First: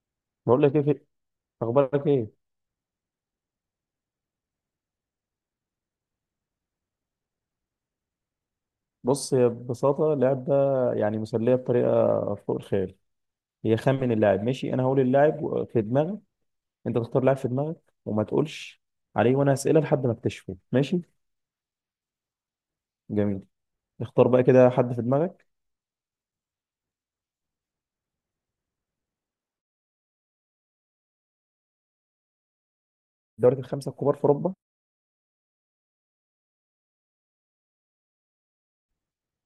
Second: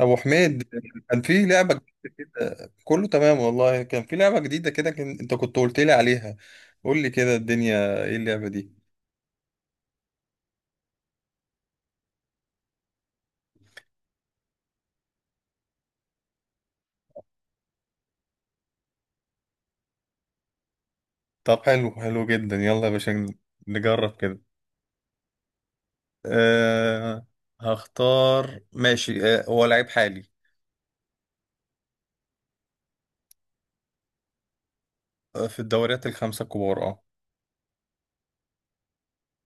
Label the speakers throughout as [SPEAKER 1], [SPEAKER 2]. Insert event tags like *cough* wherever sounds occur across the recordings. [SPEAKER 1] ابو حميد،
[SPEAKER 2] بقول لك ايه
[SPEAKER 1] كان في لعبه
[SPEAKER 2] اخبارك
[SPEAKER 1] جديده
[SPEAKER 2] ايه؟
[SPEAKER 1] كده، كله تمام والله، كان في لعبه جديده كده انت كنت قلت لي عليها. قول لي كده، الدنيا ايه اللعبه دي؟
[SPEAKER 2] بص، هي ببساطه اللعب ده يعني مسليه بطريقه فوق الخيال. هي خمن اللاعب. ماشي، انا هقول اللاعب في دماغك، انت تختار لاعب في دماغك وما تقولش عليه وانا اسئله لحد ما اكتشفه، ماشي؟
[SPEAKER 1] طب حلو حلو جدا، يلا يا باشا
[SPEAKER 2] جميل.
[SPEAKER 1] نجرب
[SPEAKER 2] اختار
[SPEAKER 1] كده.
[SPEAKER 2] بقى كده حد في دماغك.
[SPEAKER 1] أه، هختار، ماشي. هو لعيب حالي.
[SPEAKER 2] الدوري الخمسه الكبار في اوروبا.
[SPEAKER 1] أه، في الدوريات الخمسه الكبار. اه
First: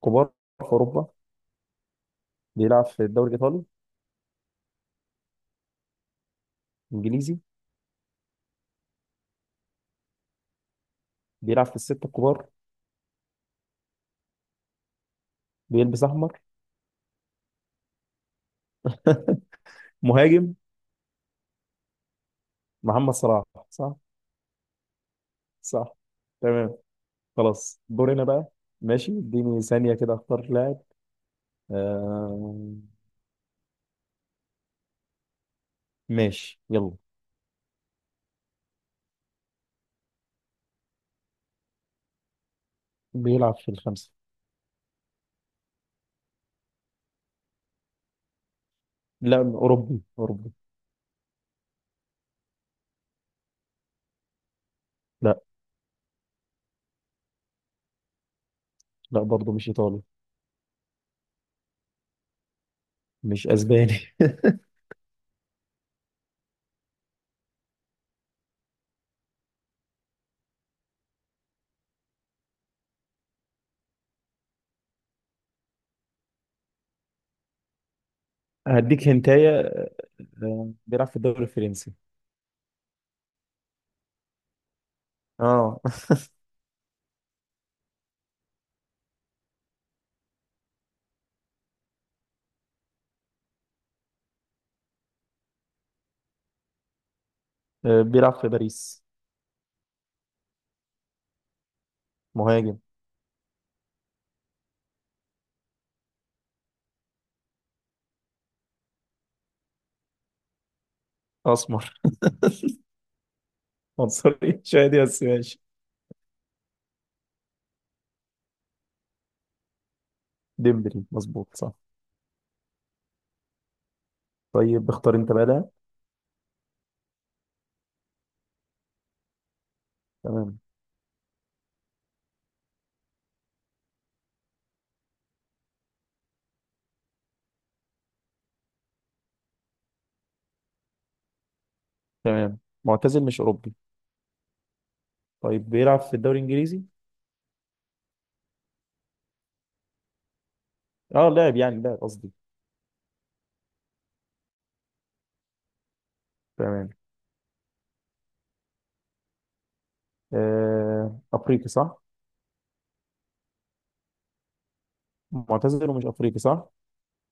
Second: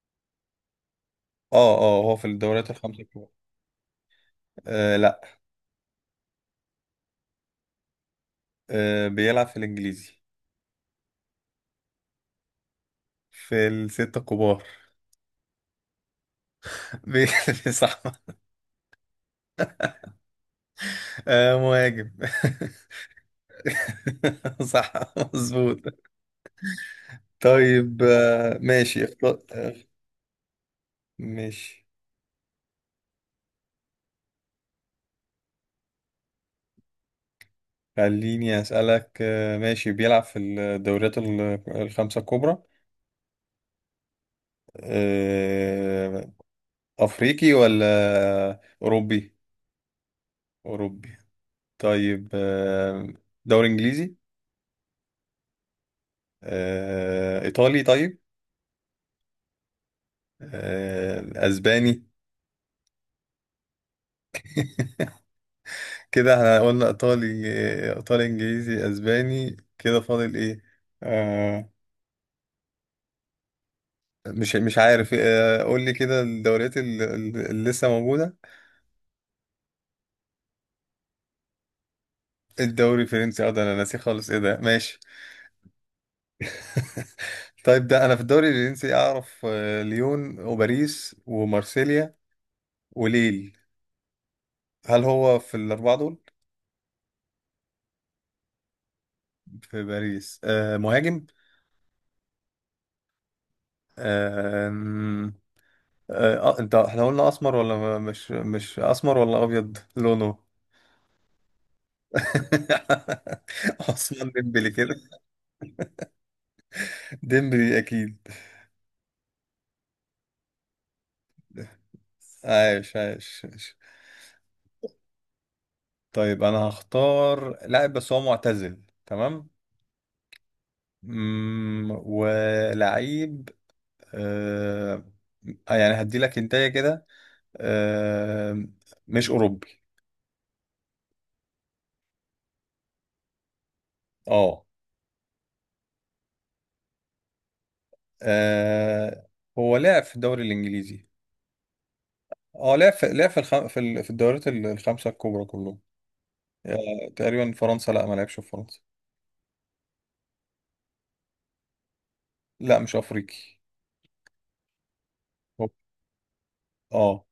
[SPEAKER 2] كبار في اوروبا.
[SPEAKER 1] اه هو في الدوريات
[SPEAKER 2] بيلعب
[SPEAKER 1] الخمسه
[SPEAKER 2] في
[SPEAKER 1] الكبار.
[SPEAKER 2] الدوري الايطالي؟
[SPEAKER 1] أه، لا.
[SPEAKER 2] انجليزي؟
[SPEAKER 1] أه، بيلعب في الانجليزي.
[SPEAKER 2] بيلعب في السته الكبار؟
[SPEAKER 1] في الستة الكبار.
[SPEAKER 2] بيلبس احمر؟
[SPEAKER 1] *laughs* بي- صح.
[SPEAKER 2] *laughs* مهاجم؟
[SPEAKER 1] أه، مهاجم.
[SPEAKER 2] محمد صلاح؟ صح.
[SPEAKER 1] *laughs* صح، مظبوط.
[SPEAKER 2] صح. تمام. خلاص
[SPEAKER 1] طيب،
[SPEAKER 2] دورنا بقى.
[SPEAKER 1] ماشي
[SPEAKER 2] ماشي،
[SPEAKER 1] اختار.
[SPEAKER 2] اديني ثانيه كده اختار لاعب.
[SPEAKER 1] ماشي
[SPEAKER 2] آه. ماشي، يلا.
[SPEAKER 1] خليني أسألك، ماشي بيلعب في الدوريات الخمسة الكبرى.
[SPEAKER 2] بيلعب في الخمسة.
[SPEAKER 1] آه، أفريقي ولا أوروبي؟
[SPEAKER 2] لا، أوروبي أوروبي.
[SPEAKER 1] أوروبي. طيب، دوري إنجليزي؟
[SPEAKER 2] لا.
[SPEAKER 1] إيطالي؟ طيب.
[SPEAKER 2] لا برضه، مش إيطالي.
[SPEAKER 1] أسباني؟
[SPEAKER 2] مش أسباني. *laughs*
[SPEAKER 1] كده احنا قلنا إيطالي. إيطالي إنجليزي أسباني، كده فاضل إيه؟ آه، مش عارف. قول لي كده الدوريات اللي لسه موجودة.
[SPEAKER 2] هديك هنتاية. آه، بيلعب في الدوري الفرنسي.
[SPEAKER 1] الدوري الفرنسي. اه ده انا ناسي خالص، ايه ده، ماشي.
[SPEAKER 2] اه.
[SPEAKER 1] *laughs* طيب ده انا في الدوري الفرنسي اعرف ليون وباريس ومارسيليا وليل. هل هو في الاربعه دول؟
[SPEAKER 2] آه، بيلعب في باريس.
[SPEAKER 1] في باريس. مهاجم.
[SPEAKER 2] مهاجم.
[SPEAKER 1] آه آم، انت احنا قلنا اسمر ولا مش اسمر ولا ابيض لونه؟
[SPEAKER 2] أسمر.
[SPEAKER 1] *laughs*
[SPEAKER 2] *laughs*
[SPEAKER 1] عثمان
[SPEAKER 2] عنصري
[SPEAKER 1] ديمبلي
[SPEAKER 2] شادي
[SPEAKER 1] كده.
[SPEAKER 2] بس، ماشي.
[SPEAKER 1] ديمبلي اكيد.
[SPEAKER 2] ديمبلي مظبوط، صح.
[SPEAKER 1] عايش عايش عايش.
[SPEAKER 2] طيب اختار أنت بقى ده.
[SPEAKER 1] طيب. انا هختار لاعب بس هو معتزل، تمام؟
[SPEAKER 2] تمام.
[SPEAKER 1] ولعيب. آه. يعني هدي لك انتايه كده. آه مش اوروبي.
[SPEAKER 2] تمام، معتزل، مش أوروبي.
[SPEAKER 1] اه.
[SPEAKER 2] طيب بيلعب في الدوري الإنجليزي.
[SPEAKER 1] آه، هو لعب في الدوري الانجليزي.
[SPEAKER 2] اه لاعب، يعني لاعب قصدي.
[SPEAKER 1] اه، لعب في في الدوريات الخمسه الكبرى كلهم.
[SPEAKER 2] تمام.
[SPEAKER 1] تقريبا، فرنسا؟ لا، ما لعبش في فرنسا.
[SPEAKER 2] آه أفريقي، صح؟
[SPEAKER 1] لا، مش افريقي. هو-
[SPEAKER 2] معتزل ومش أفريقي، صح؟
[SPEAKER 1] اه.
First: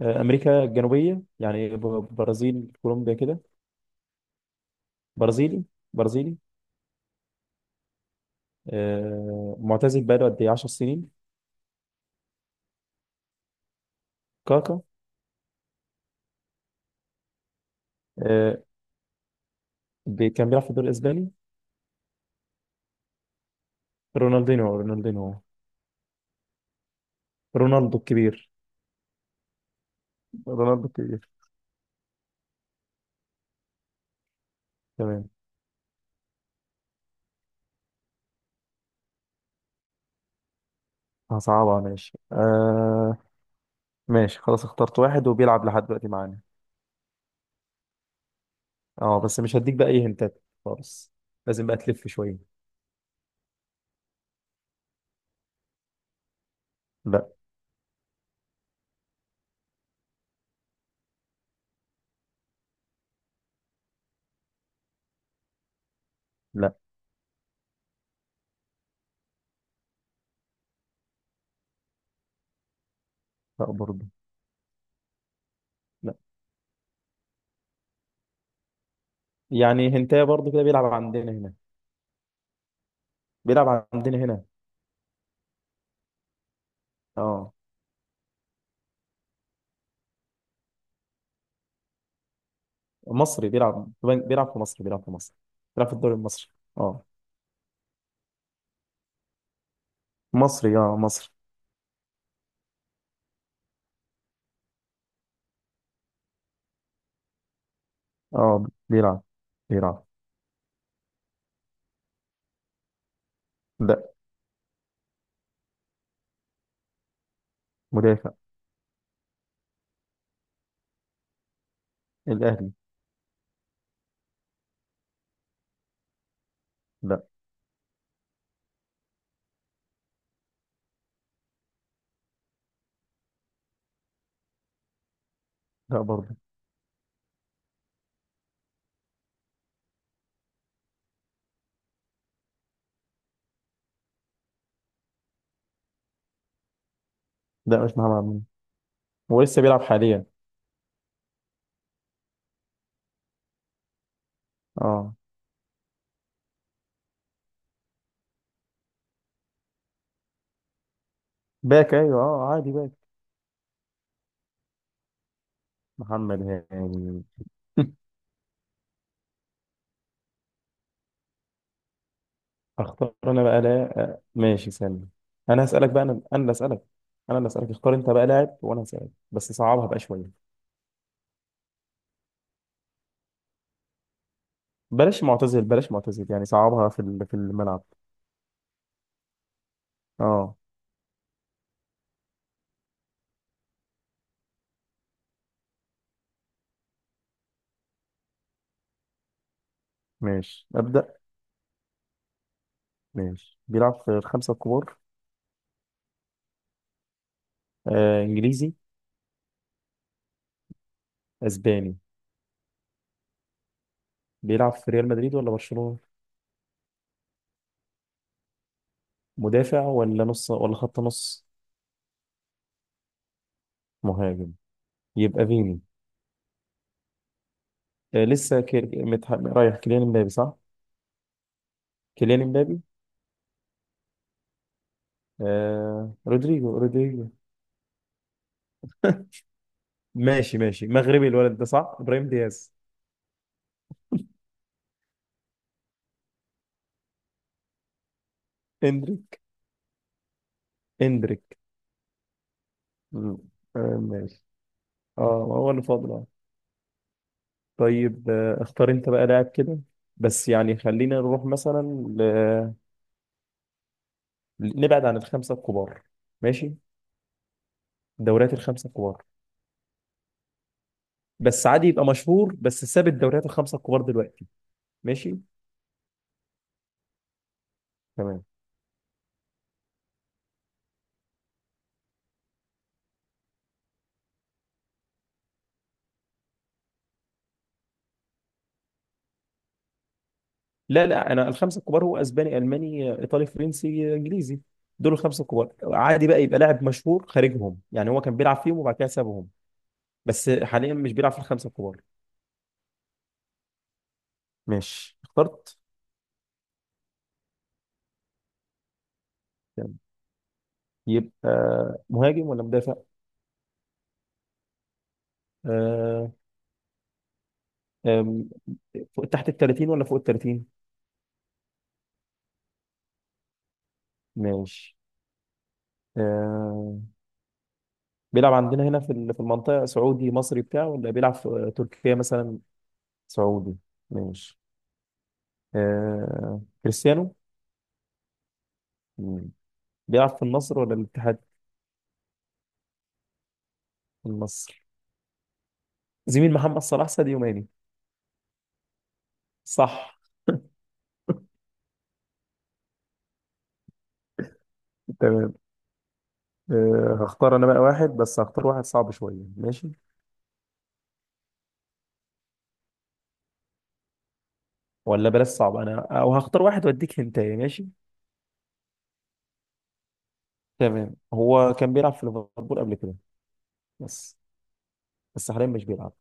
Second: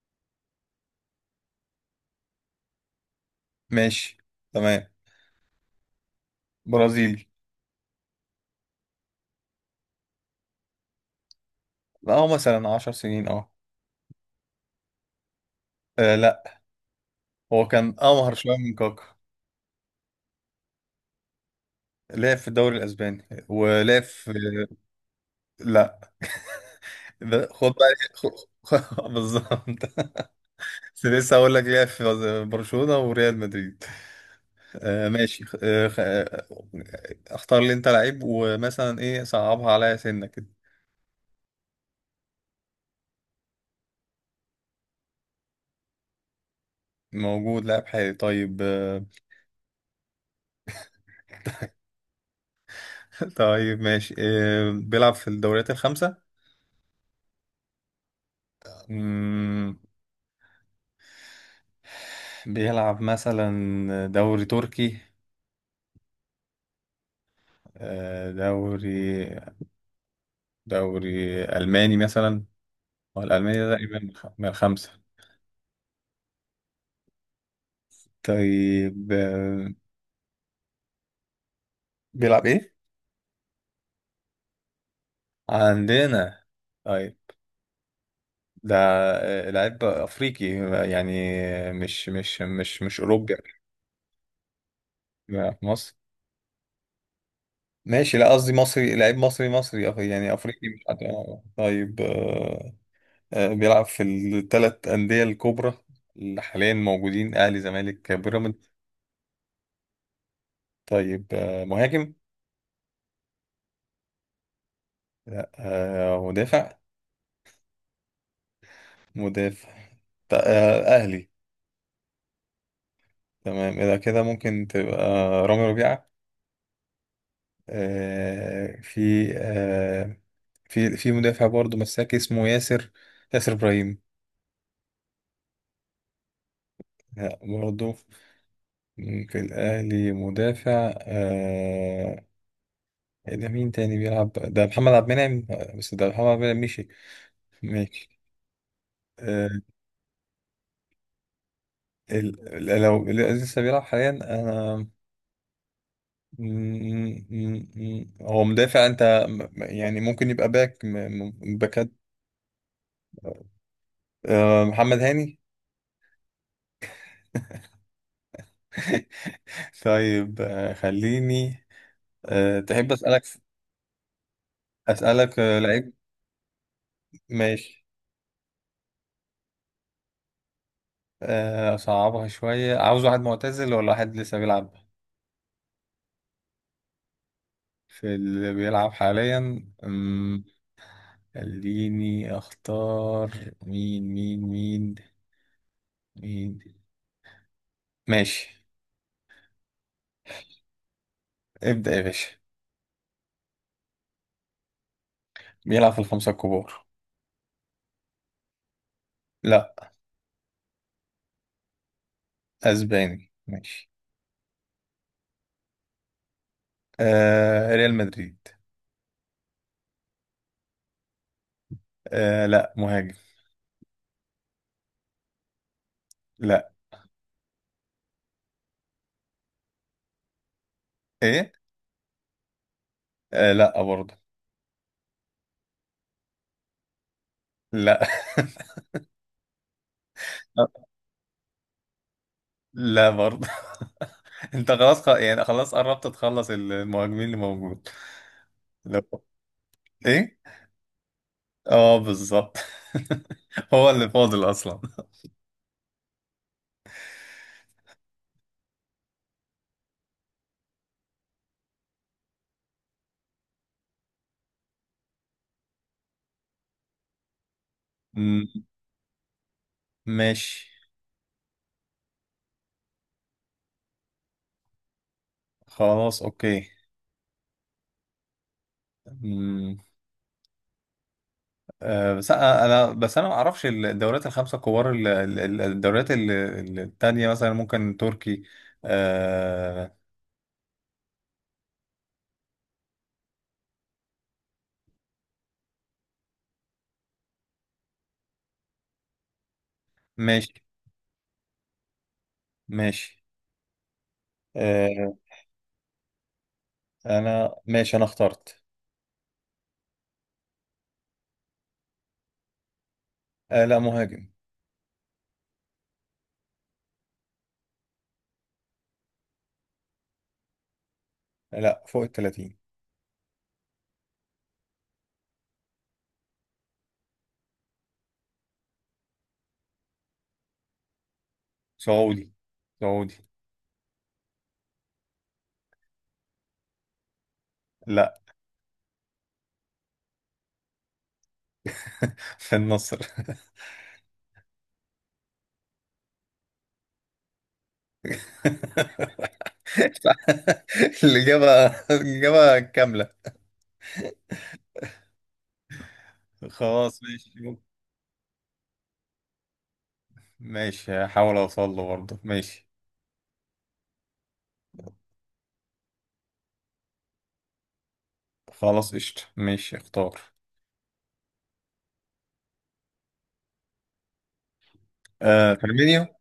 [SPEAKER 2] آه، امريكا الجنوبيه يعني برازيل كولومبيا كده.
[SPEAKER 1] ماشي، تمام.
[SPEAKER 2] برازيلي. برازيلي.
[SPEAKER 1] برازيلي.
[SPEAKER 2] آه، معتزل بقاله قد ايه، 10 سنين؟
[SPEAKER 1] اه، مثلا 10 سنين.
[SPEAKER 2] كاكا؟
[SPEAKER 1] لا، هو كان امهر شويه
[SPEAKER 2] آه،
[SPEAKER 1] من كاكا.
[SPEAKER 2] كان بيلعب في الدوري الاسباني.
[SPEAKER 1] لعب في الدوري الاسباني ولعب في...
[SPEAKER 2] رونالدينو؟ رونالدينو؟
[SPEAKER 1] لا، ده خد بقى.
[SPEAKER 2] رونالدو الكبير.
[SPEAKER 1] *laughs* بالظبط.
[SPEAKER 2] رونالدو
[SPEAKER 1] بس
[SPEAKER 2] الكبير.
[SPEAKER 1] لسه هقول لك ليه، في برشلونة وريال مدريد.
[SPEAKER 2] تمام.
[SPEAKER 1] ماشي. اختار لي انت لعيب، ومثلا ايه، صعبها عليا سنة كده.
[SPEAKER 2] هصعبها ماشي، آه. ماشي، خلاص اخترت واحد وبيلعب لحد دلوقتي معانا.
[SPEAKER 1] موجود لاعب حالي؟ طيب.
[SPEAKER 2] اه بس مش هديك بقى اي هنتات خالص، لازم بقى تلف شويه.
[SPEAKER 1] *laughs* طيب، ماشي، بيلعب في الدوريات الخمسة؟
[SPEAKER 2] لا.
[SPEAKER 1] مم، بيلعب مثلا دوري تركي؟
[SPEAKER 2] لا.
[SPEAKER 1] آه دوري دوري ألماني مثلا؟ هو الألماني
[SPEAKER 2] لا
[SPEAKER 1] ده تقريبا
[SPEAKER 2] برضه.
[SPEAKER 1] من الخمسة؟
[SPEAKER 2] لا.
[SPEAKER 1] طيب،
[SPEAKER 2] يعني هنتايه برضه كده، بيلعب عندنا هنا.
[SPEAKER 1] بيلعب ايه؟
[SPEAKER 2] بيلعب عندنا هنا.
[SPEAKER 1] عندنا. طيب.
[SPEAKER 2] اه.
[SPEAKER 1] ده لعيب افريقي، يعني، مش اوروبي.
[SPEAKER 2] مصري، بيلعب في مصر، بيلعب في مصر.
[SPEAKER 1] يعني في
[SPEAKER 2] بيلعب
[SPEAKER 1] مصر.
[SPEAKER 2] في الدوري المصري. اه.
[SPEAKER 1] ماشي، لا قصدي مصري، لعيب مصري يعني افريقي،
[SPEAKER 2] مصري
[SPEAKER 1] مش
[SPEAKER 2] اه،
[SPEAKER 1] عارف.
[SPEAKER 2] مصري.
[SPEAKER 1] طيب. بيلعب في الثلاث انديه الكبرى اللي حاليا موجودين: اهلي، زمالك،
[SPEAKER 2] اه
[SPEAKER 1] بيراميدز؟
[SPEAKER 2] بيلعب. بيلعب
[SPEAKER 1] طيب. مهاجم؟
[SPEAKER 2] لا.
[SPEAKER 1] لا. مدافع؟
[SPEAKER 2] مدافع.
[SPEAKER 1] مدافع. اهلي؟
[SPEAKER 2] الاهلي.
[SPEAKER 1] تمام، اذا كده ممكن تبقى رامي ربيعه.
[SPEAKER 2] لا.
[SPEAKER 1] في مدافع برضه مساك اسمه ياسر، ياسر إبراهيم.
[SPEAKER 2] لا برضه.
[SPEAKER 1] لا برضه. في الأهلي مدافع. ده مين تاني بيلعب؟ ده محمد عبد المنعم، بس ده محمد عبد المنعم مشي.
[SPEAKER 2] لا مش محمد
[SPEAKER 1] ماشي.
[SPEAKER 2] عبد المنعم. هو
[SPEAKER 1] آه
[SPEAKER 2] لسه بيلعب حاليا.
[SPEAKER 1] لو اللي لسه بيلعب حاليا، أنا
[SPEAKER 2] اه.
[SPEAKER 1] م- م- هو مدافع، أنت يعني ممكن يبقى باك، باكات.
[SPEAKER 2] باك ايوه، اه عادي باك.
[SPEAKER 1] محمد هاني.
[SPEAKER 2] محمد هاني. *laughs*
[SPEAKER 1] *laughs* طيب. خليني تحب
[SPEAKER 2] اختار
[SPEAKER 1] أسألك؟
[SPEAKER 2] انا بقى، لا آه، ماشي سامي.
[SPEAKER 1] أسألك،
[SPEAKER 2] انا هسالك
[SPEAKER 1] لعيب.
[SPEAKER 2] بقى، انا اللي اسالك. انا اللي اسالك.
[SPEAKER 1] ماشي.
[SPEAKER 2] اختار انت بقى لاعب وانا هسالك، بس صعبها بقى شويه.
[SPEAKER 1] أصعبها شوية، عاوز واحد معتزل ولا واحد لسه بيلعب؟
[SPEAKER 2] بلاش معتزل، بلاش معتزل، يعني صعبها في في الملعب.
[SPEAKER 1] في اللي بيلعب حاليا. أمم،
[SPEAKER 2] اه.
[SPEAKER 1] خليني أختار. مين مين مين مين. ماشي.
[SPEAKER 2] ماشي ابدا.
[SPEAKER 1] ابدأ يا باشا.
[SPEAKER 2] ماشي، بيلعب في الخمسة الكبار.
[SPEAKER 1] بيلعب في الخمسة الكبار.
[SPEAKER 2] آه إنجليزي.
[SPEAKER 1] لا.
[SPEAKER 2] أسباني.
[SPEAKER 1] أسباني، ماشي.
[SPEAKER 2] بيلعب في ريال مدريد ولا برشلونة؟
[SPEAKER 1] ريال مدريد.
[SPEAKER 2] مدافع ولا نص ولا خط نص؟
[SPEAKER 1] لا، مهاجم.
[SPEAKER 2] مهاجم. يبقى فيني.
[SPEAKER 1] لا،
[SPEAKER 2] آه لسه رايح، كيليان امبابي صح؟
[SPEAKER 1] إيه،
[SPEAKER 2] كيليان امبابي.
[SPEAKER 1] لا برضه.
[SPEAKER 2] آه رودريجو؟ رودريجو؟
[SPEAKER 1] لا.
[SPEAKER 2] ماشي
[SPEAKER 1] *laughs*
[SPEAKER 2] ماشي، مغربي الولد ده، صح؟ إبراهيم دياز.
[SPEAKER 1] لا برضه. *laughs* انت خلاص، يعني خلاص قربت تخلص المهاجمين اللي موجود.
[SPEAKER 2] اندريك.
[SPEAKER 1] ايه.
[SPEAKER 2] اندريك.
[SPEAKER 1] اه، بالظبط. *laughs*
[SPEAKER 2] مم. آه
[SPEAKER 1] هو اللي
[SPEAKER 2] ماشي.
[SPEAKER 1] فاضل اصلا.
[SPEAKER 2] اه هو اللي فاضل، آه. طيب آه اختار انت بقى لاعب كده، بس يعني خلينا نروح مثلا نبعد عن الخمسه الكبار، ماشي؟
[SPEAKER 1] مم،
[SPEAKER 2] الدوريات الخمسه الكبار.
[SPEAKER 1] ماشي.
[SPEAKER 2] بس عادي يبقى مشهور، بس ساب الدوريات الخمسه الكبار دلوقتي. ماشي.
[SPEAKER 1] خلاص اوكي.
[SPEAKER 2] تمام.
[SPEAKER 1] مم، بس انا بس انا ما اعرفش الدوريات الخمسه الكبار، الدوريات التانية مثلا ممكن تركي. آه،
[SPEAKER 2] لا لا، انا الخمسه الكبار هو اسباني الماني ايطالي فرنسي انجليزي، دول الخمسه الكبار، عادي بقى يبقى لاعب مشهور خارجهم، يعني هو كان بيلعب فيهم وبعد كده سابهم، بس
[SPEAKER 1] ماشي
[SPEAKER 2] حاليا مش بيلعب في الخمسه الكبار.
[SPEAKER 1] ماشي. آه،
[SPEAKER 2] ماشي اخترت.
[SPEAKER 1] انا اخترت.
[SPEAKER 2] تمام. يبقى مهاجم ولا مدافع؟
[SPEAKER 1] لا، مهاجم.
[SPEAKER 2] آه. آم، فوق تحت ال 30 ولا فوق ال 30؟
[SPEAKER 1] لا، فوق ال 30.
[SPEAKER 2] ماشي. آه بيلعب عندنا هنا في في المنطقة، سعودي مصري بتاعه، ولا بيلعب في تركيا
[SPEAKER 1] سعودي،
[SPEAKER 2] مثلا؟
[SPEAKER 1] سعودي.
[SPEAKER 2] سعودي. ماشي. آه كريستيانو؟
[SPEAKER 1] لا.
[SPEAKER 2] مم. بيلعب في النصر ولا الاتحاد؟
[SPEAKER 1] *laughs* في النصر.
[SPEAKER 2] النصر. زميل محمد صلاح ساديو ماني؟
[SPEAKER 1] *laughs*
[SPEAKER 2] صح.
[SPEAKER 1] *laughs* الإجابة. الإجابة كاملة.
[SPEAKER 2] تمام.
[SPEAKER 1] خلاص
[SPEAKER 2] آه
[SPEAKER 1] ماشي.
[SPEAKER 2] هختار انا بقى واحد، بس هختار واحد صعب شوية، ماشي؟
[SPEAKER 1] ماشي، هحاول أوصل له برضه، ماشي.
[SPEAKER 2] ولا بلاش صعب، انا او هختار واحد واديك هنتايه، ماشي.
[SPEAKER 1] خلاص قشطة، ماشي اختار.
[SPEAKER 2] تمام. هو كان بيلعب في ليفربول قبل كده، بس. بس
[SPEAKER 1] آه،
[SPEAKER 2] حاليا مش
[SPEAKER 1] فيرمينيو.
[SPEAKER 2] بيلعب.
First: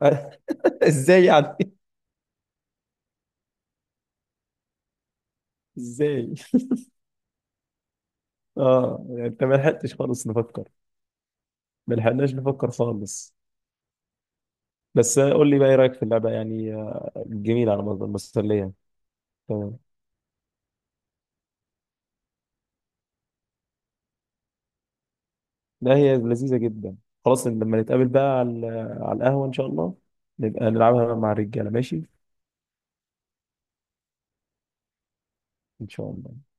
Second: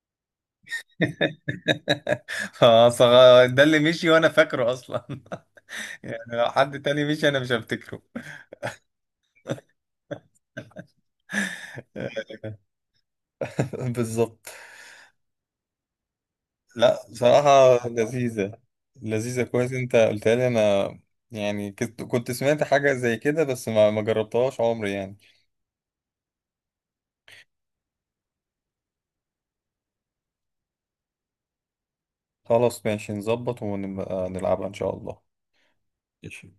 [SPEAKER 2] *laughs* ازاي يعني؟ *laughs*
[SPEAKER 1] *laughs* خلاص. ده اللي مشي وأنا فاكره أصلا. *laughs* يعني
[SPEAKER 2] ازاي؟
[SPEAKER 1] لو حد تاني مشي أنا مش هفتكره.
[SPEAKER 2] اه يعني انت ما لحقتش خالص نفكر. ما
[SPEAKER 1] *laughs* آه،
[SPEAKER 2] لحقناش نفكر خالص.
[SPEAKER 1] بالظبط.
[SPEAKER 2] بس قول لي بقى ايه رايك في اللعبه يعني،
[SPEAKER 1] لا،
[SPEAKER 2] آه. جميله،
[SPEAKER 1] بصراحة
[SPEAKER 2] على مصدر
[SPEAKER 1] لذيذة.
[SPEAKER 2] مسليه.
[SPEAKER 1] لذيذة، كويس
[SPEAKER 2] تمام.
[SPEAKER 1] انت قلتها لي انا. يعني كنت سمعت حاجة زي كده، بس ما جربتهاش عمري يعني.
[SPEAKER 2] لا هي لذيذه جدا. خلاص لما نتقابل بقى على على القهوه ان شاء الله، نبقى نلعبها مع الرجاله، ماشي.
[SPEAKER 1] خلاص ماشي، نظبط ونبقى نلعبها إن شاء الله.
[SPEAKER 2] ان شاء الله.
[SPEAKER 1] ماشي.